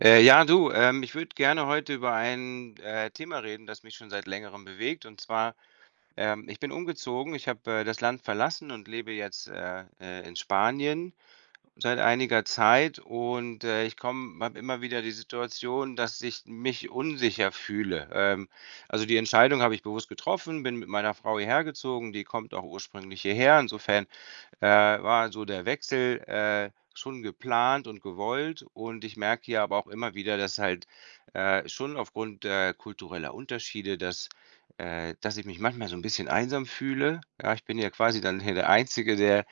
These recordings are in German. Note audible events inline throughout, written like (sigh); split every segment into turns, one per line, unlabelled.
Ja, du, ich würde gerne heute über ein Thema reden, das mich schon seit längerem bewegt. Und zwar, ich bin umgezogen, ich habe das Land verlassen und lebe jetzt in Spanien seit einiger Zeit und, ich komme habe immer wieder die Situation, dass ich mich unsicher fühle. Also, die Entscheidung habe ich bewusst getroffen, bin mit meiner Frau hierher gezogen, die kommt auch ursprünglich hierher. Insofern, war so der Wechsel, schon geplant und gewollt, und ich merke hier aber auch immer wieder, dass halt, schon aufgrund, kultureller Unterschiede, dass ich mich manchmal so ein bisschen einsam fühle. Ja, ich bin ja quasi dann hier der Einzige, der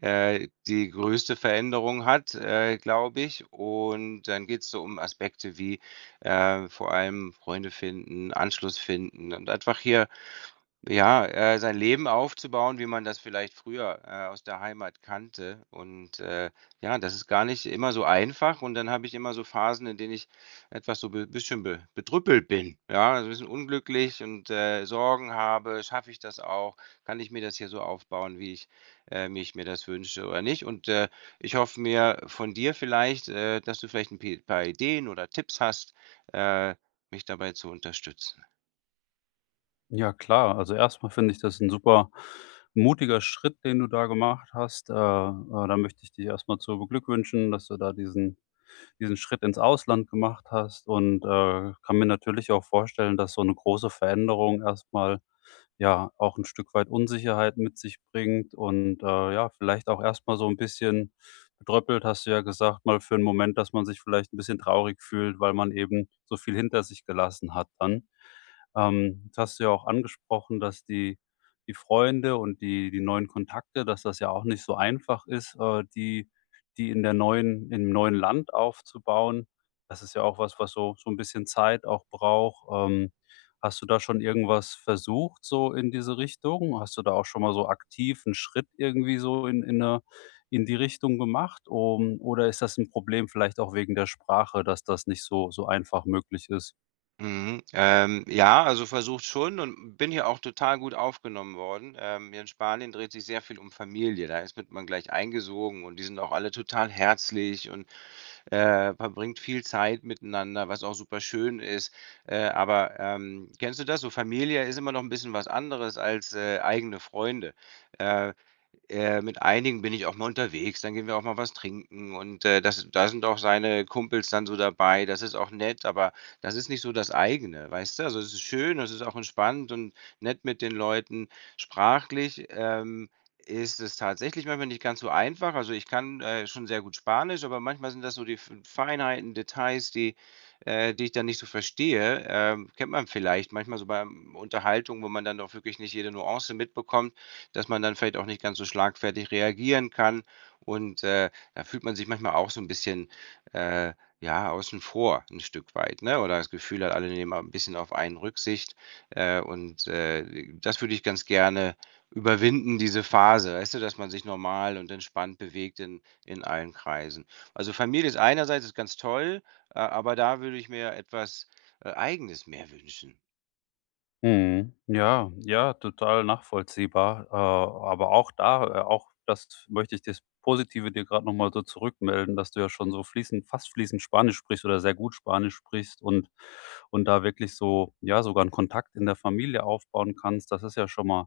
die größte Veränderung hat, glaube ich. Und dann geht es so um Aspekte wie, vor allem Freunde finden, Anschluss finden und einfach hier ja, sein Leben aufzubauen, wie man das vielleicht früher, aus der Heimat kannte. Ja, das ist gar nicht immer so einfach. Und dann habe ich immer so Phasen, in denen ich etwas so ein be bisschen be bedrüppelt bin, ja, also 'n bisschen unglücklich und Sorgen habe. Schaffe ich das auch? Kann ich mir das hier so aufbauen, wie ich, wie mir das wünsche oder nicht? Ich hoffe mir von dir vielleicht, dass du vielleicht ein pe paar Ideen oder Tipps hast, äh, mich dabei zu unterstützen.
Ja, klar. Also, erstmal finde ich das ein super mutiger Schritt, den du da gemacht hast. Da möchte ich dich erstmal zu beglückwünschen, dass du da diesen Schritt ins Ausland gemacht hast und, kann mir natürlich auch vorstellen, dass so eine große Veränderung erstmal ja, auch ein Stück weit Unsicherheit mit sich bringt und, ja, vielleicht auch erstmal so ein bisschen bedröppelt, hast du ja gesagt, mal für einen Moment, dass man sich vielleicht ein bisschen traurig fühlt, weil man eben so viel hinter sich gelassen hat dann. Jetzt hast du ja auch angesprochen, dass die Freunde und die neuen Kontakte, dass das ja auch nicht so einfach ist, die die in der neuen im neuen Land aufzubauen. Das ist ja auch was, was so so ein bisschen Zeit auch braucht. Hast du da schon irgendwas versucht so in diese Richtung? Hast du da auch schon mal so aktiv einen Schritt irgendwie so in in die Richtung gemacht? Oder ist das ein Problem vielleicht auch wegen der Sprache, dass das nicht so so einfach möglich ist?
Mhm. Ja, also versucht schon, und bin hier auch total gut aufgenommen worden. Hier in Spanien dreht sich sehr viel um Familie. Da ist mit man gleich eingesogen, und die sind auch alle total herzlich und verbringt viel Zeit miteinander, was auch super schön ist. Aber kennst du das? So Familie ist immer noch ein bisschen was anderes als eigene Freunde. Äh, mit einigen bin ich auch mal unterwegs, dann gehen wir auch mal was trinken und, das da sind auch seine Kumpels dann so dabei. Das ist auch nett, aber das ist nicht so das eigene, weißt du? Also, es ist schön, es ist auch entspannt und nett mit den Leuten. Sprachlich, ist es tatsächlich manchmal nicht ganz so einfach. Also, ich kann, schon sehr gut Spanisch, aber manchmal sind das so die F Feinheiten, Details, die die ich dann nicht so verstehe. Kennt man vielleicht manchmal so bei Unterhaltungen, wo man dann doch wirklich nicht jede Nuance mitbekommt, dass man dann vielleicht auch nicht ganz so schlagfertig reagieren kann. Und, äh, Da fühlt man sich manchmal auch so ein bisschen, äh, ja, außen vor ein Stück weit, ne? Oder das Gefühl hat, alle nehmen a 'n bisschen auf einen Rücksicht. Äh, und, äh, Das würde ich ganz gerne überwinden, diese Phase, weißt du, dass man sich normal und entspannt bewegt in allen Kreisen. Also, Familie ist einerseits ist ganz toll, a aber da würde ich mir etwas, Eigenes mehr wünschen.
Mhm. Ja, ja, total nachvollziehbar. Aber auch da auch das möchte ich das Positive dir gerade noch mal so zurückmelden, dass du ja schon so fließend fast fließend Spanisch sprichst oder sehr gut Spanisch sprichst und da wirklich so ja, sogar einen Kontakt in der Familie aufbauen kannst. Das ist ja schon mal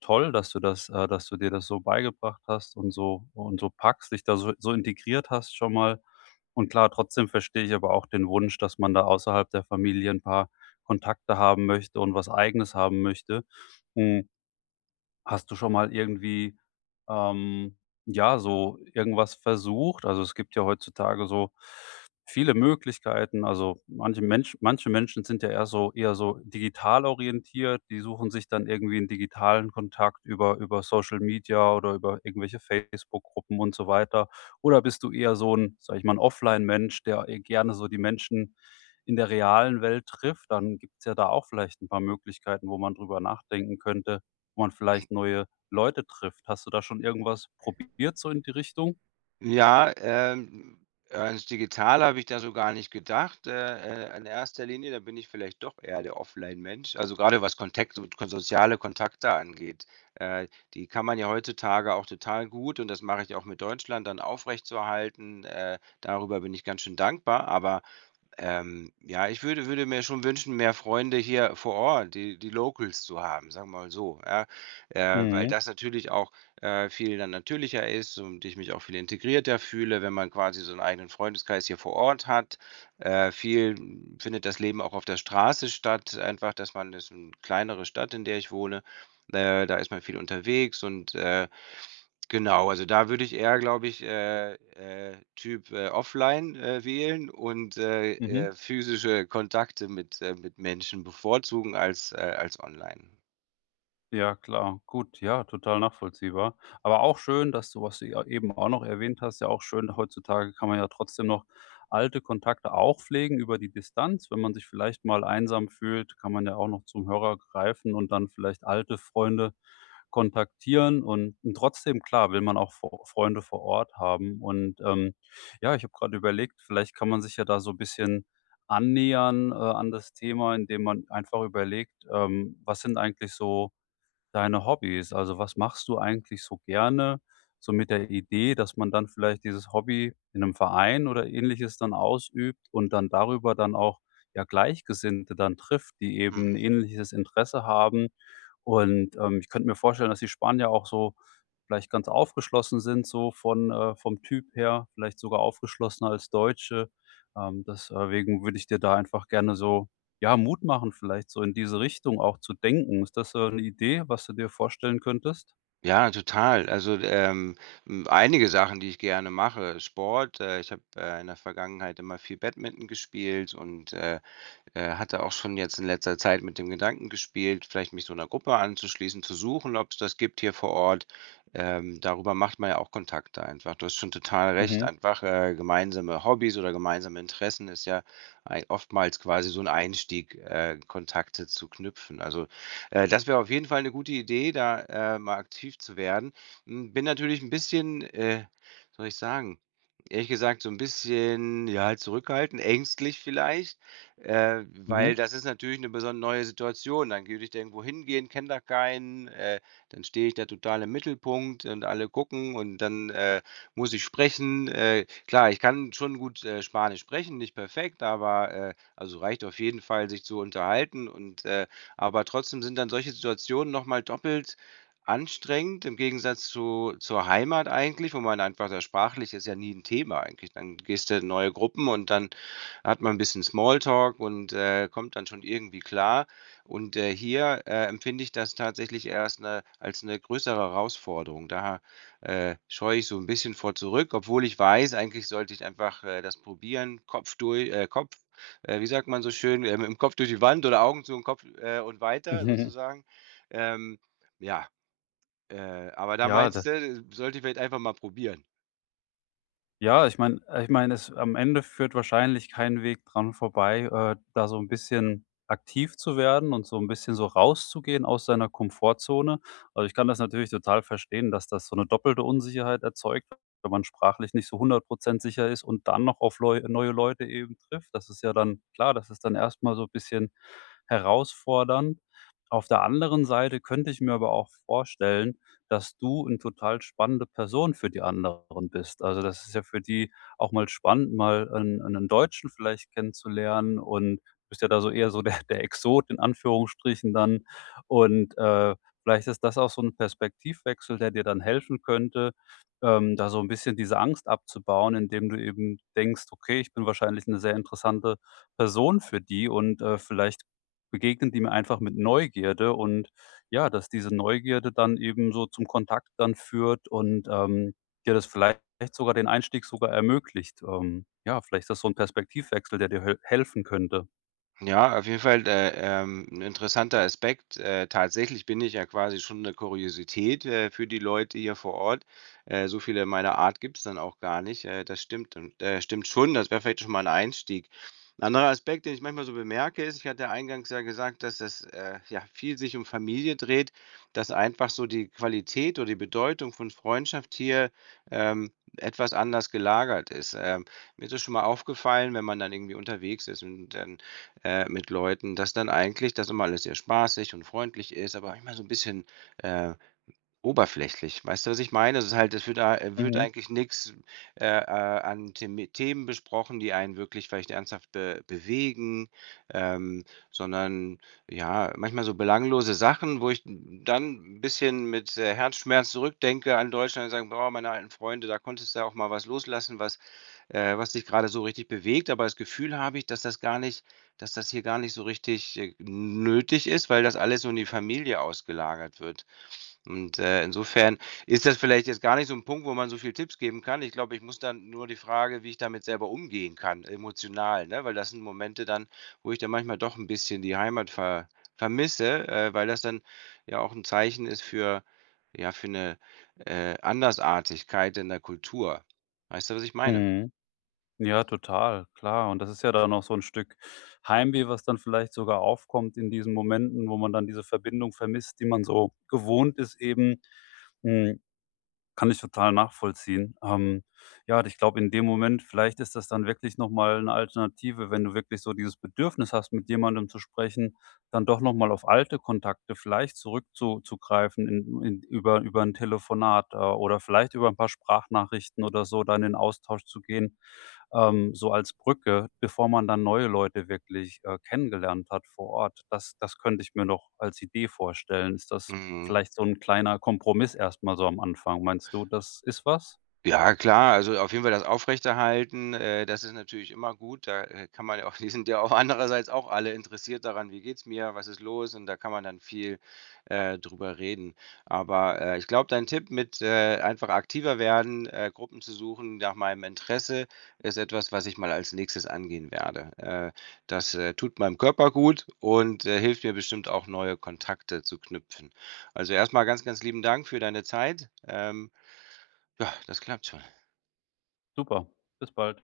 toll, dass du das dass du dir das so beigebracht hast und so packst, dich da so so integriert hast schon mal. Und klar, trotzdem verstehe ich aber auch den Wunsch, dass man da außerhalb der Familie ein paar Kontakte haben möchte und was Eigenes haben möchte. Hm. Hast du schon mal irgendwie, ähm, ja, so irgendwas versucht? Also, es gibt ja heutzutage so viele Möglichkeiten. Also, manche Menschen sind ja eher so digital orientiert. Die suchen sich dann irgendwie einen digitalen Kontakt über Social Media oder über irgendwelche Facebook-Gruppen und so weiter. Oder bist du eher so ein sage ich mal, 'n Offline-Mensch, der eher gerne so die Menschen in der realen Welt trifft? Dann gibt's ja da auch vielleicht ein paar Möglichkeiten, wo man drüber nachdenken könnte, wo man vielleicht neue Leute trifft. Hast du da schon irgendwas probiert so in die Richtung?
Ja, ans Digitale habe ich da so gar nicht gedacht. In erster Linie, da bin ich vielleicht doch eher der Offline-Mensch. Also gerade was Kontakt und soziale Kontakte angeht. Äh, Die kann man ja heutzutage auch total gut, und das mache ich auch mit Deutschland dann aufrechtzuerhalten. Darüber bin ich ganz schön dankbar. Aber ja, ich würde mir schon wünschen, mehr Freunde hier vor Ort, die die Locals zu haben, sagen wir mal so, ja? Weil
Mhm,
das natürlich auch, viel dann natürlicher ist, und ich mich auch viel integrierter fühle, wenn man quasi so einen eigenen Freundeskreis hier vor Ort hat. Viel findet das Leben auch auf der Straße statt, einfach, dass man das ist eine kleinere Stadt, in der ich wohne, da ist man viel unterwegs und genau, also da würde ich eher, glaube ich, Typ, offline, wählen und,
mhm.
physische Kontakte mit Menschen bevorzugen als als online.
Ja, klar. Gut, ja, total nachvollziehbar. Aber auch schön, dass du, was du ja eben auch noch erwähnt hast, ja auch schön, heutzutage kann man ja trotzdem noch alte Kontakte auch pflegen über die Distanz. Wenn man sich vielleicht mal einsam fühlt, kann man ja auch noch zum Hörer greifen und dann vielleicht alte Freunde kontaktieren. Und trotzdem, klar, will man auch Freunde vor Ort haben. Und ja, ich habe gerade überlegt, vielleicht kann man sich ja da so ein bisschen annähern an das Thema, indem man einfach überlegt, was sind eigentlich so deine Hobbys? Also, was machst du eigentlich so gerne? So mit der Idee, dass man dann vielleicht dieses Hobby in einem Verein oder Ähnliches dann ausübt und dann darüber dann auch, ja, Gleichgesinnte dann trifft, die eben ein
Mhm.
ähnliches Interesse haben. Und, ich könnte mir vorstellen, dass die Spanier auch so vielleicht ganz aufgeschlossen sind, so von vom Typ her, vielleicht sogar aufgeschlossener als Deutsche. Deswegen würde ich dir da einfach gerne so ja, Mut machen vielleicht so in diese Richtung auch zu denken. Ist das so eine Idee, was du dir vorstellen könntest?
Ja, total. Also, hm, einige Sachen, die ich gerne mache. Sport, ich habe, in der Vergangenheit immer viel Badminton gespielt und hatte auch schon jetzt in letzter Zeit mit dem Gedanken gespielt, vielleicht mich so einer Gruppe anzuschließen, zu suchen, ob es das gibt hier vor Ort. Darüber macht man ja auch Kontakte einfach. Du hast schon total recht,
Mhm,
einfach, gemeinsame Hobbys oder gemeinsame Interessen ist ja ei oftmals quasi so ein Einstieg, Kontakte zu knüpfen. Also, das wäre auf jeden Fall eine gute Idee, da, mal aktiv zu werden. Hm, bin natürlich ein bisschen, soll ich sagen, ehrlich gesagt so ein bisschen, ja, zurückhaltend, ängstlich vielleicht, weil
mhm.
das ist natürlich eine besonders neue Situation. Dann würde ich da irgendwo hingehen, kenne da keinen, dann stehe ich da total im Mittelpunkt und alle gucken, und dann, muss ich sprechen. Klar, ich kann schon gut, Spanisch sprechen, nicht perfekt, aber, also, reicht auf jeden Fall, sich zu unterhalten , und aber trotzdem sind dann solche Situationen noch mal doppelt anstrengend im Gegensatz zu zur Heimat eigentlich, wo man einfach da sprachlich ist ja nie ein Thema eigentlich. Dann gehst du in neue Gruppen, und dann hat man ein bisschen Smalltalk und, kommt dann schon irgendwie klar. Hier, empfinde ich das tatsächlich erst 'ne als eine größere Herausforderung. Da, scheue ich so ein bisschen vor zurück, obwohl ich weiß, eigentlich sollte ich einfach, das probieren, Kopf durch Kopf wie sagt man so schön, mit'm Kopf durch die Wand oder Augen zu und Kopf und weiter
(laughs)
sozusagen. Ähm, ja, äh, aber da
Ja, da
meinst du, sollte ich vielleicht einfach mal probieren.
Ja, ich meine, es am Ende führt wahrscheinlich kein Weg dran vorbei, da so ein bisschen aktiv zu werden und so ein bisschen so rauszugehen aus seiner Komfortzone. Also, ich kann das natürlich total verstehen, dass das so eine doppelte Unsicherheit erzeugt, wenn man sprachlich nicht so 100% sicher ist und dann noch auf leu neue Leute eben trifft. Das ist ja dann klar, das ist dann erstmal so ein bisschen herausfordernd. Auf der anderen Seite könnte ich mir aber auch vorstellen, dass du 'n total spannende Person für die anderen bist. Also, das ist ja für die auch mal spannend, mal 'n 'nen Deutschen vielleicht kennenzulernen und du bist ja da so eher so der (laughs) der Exot in Anführungsstrichen dann und, vielleicht ist das auch so 'n Perspektivwechsel, der dir dann helfen könnte, da so 'n bisschen diese Angst abzubauen, indem du eben denkst: „Okay, ich bin wahrscheinlich 'ne sehr interessante Person für die und, vielleicht begegnen die mir einfach mit Neugierde und ja, dass diese Neugierde dann eben so zum Kontakt dann führt und, dir das vielleicht sogar den Einstieg sogar ermöglicht. Ja, vielleicht ist das so ein Perspektivwechsel, der dir höl helfen könnte.
Ja, auf jeden Fall, 'n interessanter Aspekt. Tatsächlich bin ich ja quasi schon 'ne Kuriosität, für die Leute hier vor Ort. So viele meiner Art gibt's dann auch gar nicht. Das stimmt, und, stimmt schon. Das wäre vielleicht schon mal ein Einstieg. 'N anderer Aspekt, den ich manchmal so bemerke, ist: ich hatte ja eingangs ja gesagt, dass das, ja, viel sich um Familie dreht, dass einfach so die Qualität oder die Bedeutung von Freundschaft hier, ähm, etwas anders gelagert ist. Mir ist das schon mal aufgefallen, wenn man dann irgendwie unterwegs ist und dann mit Leuten, dass dann eigentlich das immer alles sehr spaßig und freundlich ist, aber immer so ein bisschen, äh, oberflächlich. Weißt du, was ich meine? Es ist halt es wird
Mhm,
eigentlich nichts an Themi Themen besprochen, die einen wirklich vielleicht ernsthaft be bewegen, ähm, sondern ja, manchmal so belanglose Sachen, wo ich dann 'n bisschen mit, Herzschmerz zurückdenke an Deutschland und sage: „Boah, meine alten Freunde, da konntest du ja auch mal was loslassen, was was dich gerade so richtig bewegt.“ Aber das Gefühl habe ich, dass das hier gar nicht so richtig, nötig ist, weil das alles so in die Familie ausgelagert wird. Und, insofern ist das vielleicht jetzt gar nicht so ein Punkt, wo man so viel Tipps geben kann. Ich glaube, ich muss dann nur die Frage, wie ich damit selber umgehen kann, emotional, ne? Weil das sind Momente dann, wo ich dann manchmal doch ein bisschen die Heimat vermisse, weil das dann ja auch ein Zeichen ist für ja, für eine Andersartigkeit in der Kultur. Weißt du, was ich meine?
mhm. Ja, total, klar. Und das ist ja dann noch so ein Stück Heimweh, was dann vielleicht sogar aufkommt in diesen Momenten, wo man dann diese Verbindung vermisst, die man so gewohnt ist eben. Hm. Kann ich total nachvollziehen. Ja, ich glaube, in dem Moment vielleicht ist das dann wirklich noch mal 'ne Alternative, wenn du wirklich so dieses Bedürfnis hast, mit jemandem zu sprechen, dann doch noch mal auf alte Kontakte vielleicht zurück greifen in über ein Telefonat, oder vielleicht über ein paar Sprachnachrichten oder so dann in Austausch zu gehen, so als Brücke, bevor man dann neue Leute wirklich, kennengelernt hat vor Ort. Das könnte ich mir noch als Idee vorstellen. Ist das
Mhm.
vielleicht so 'n kleiner Kompromiss erst mal so am Anfang. Meinst du, das ist was?
Ja klar, also auf jeden Fall das Aufrechterhalten, das ist natürlich immer gut. Da, kann man ja auch (laughs) die sind ja auch andererseits auch alle interessiert daran: „Wie geht's mir? Was ist los?“ Und da kann man dann viel, drüber reden. Aber, ich glaube, dein Tipp mit, einfach aktiver werden, Gruppen zu suchen nach meinem Interesse, ist etwas, was ich mal als Nächstes angehen werde. Das, tut meinem Körper gut und, hilft mir bestimmt auch, neue Kontakte zu knüpfen. Also erstmal ganz, ganz lieben Dank für deine Zeit. Ja, das klappt schon.
Super. Bis bald.